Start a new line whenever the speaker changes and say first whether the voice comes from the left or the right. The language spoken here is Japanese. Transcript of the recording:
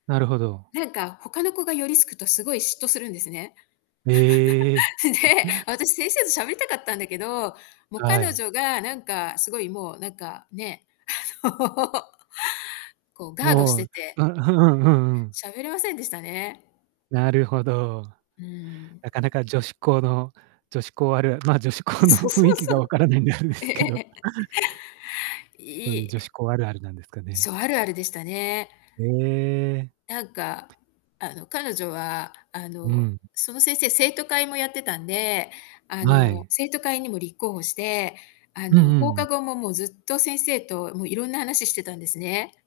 right: なるほど。
left: なんか、他の子が寄りすくとすごい嫉妬するんですね。
right: へえ。
left: で、私先生と喋りたかったんだけど、もう、
right: は
left: 彼
right: い。
left: 女がなんか、すごいもう、なんかね、あの、こう、
right: お
left: ガードし
right: お、う
left: て
right: ん、
left: て
right: ふふんふん。
left: 喋れませんでしたね。
right: なるほど。
left: うん。
right: なかなか女子校の女子校あるま、女子校の
left: そうそ
right: 雰囲
left: う
right: 気
left: そ
right: が
left: う。
right: 分からないんであれで
left: うえ
right: す
left: え
right: けど。
left: ええ。はい、
right: そ
left: い
right: うい
left: い
right: う女
left: え
right: 子校あるあるなんですかね？
left: そう、あるあるでしたね。
right: へえ。
left: なんか、あの、彼女は、あ
right: うんう
left: の、
right: ん。
left: その先生、生徒会もやってたんで、あ
right: は
left: の、
right: い。
left: 生徒会にも立候補して、あ
right: うん
left: の、
right: う
left: 放課
right: ん。
left: 後ももうずっと先生と、もう、いろんな話してたんですね。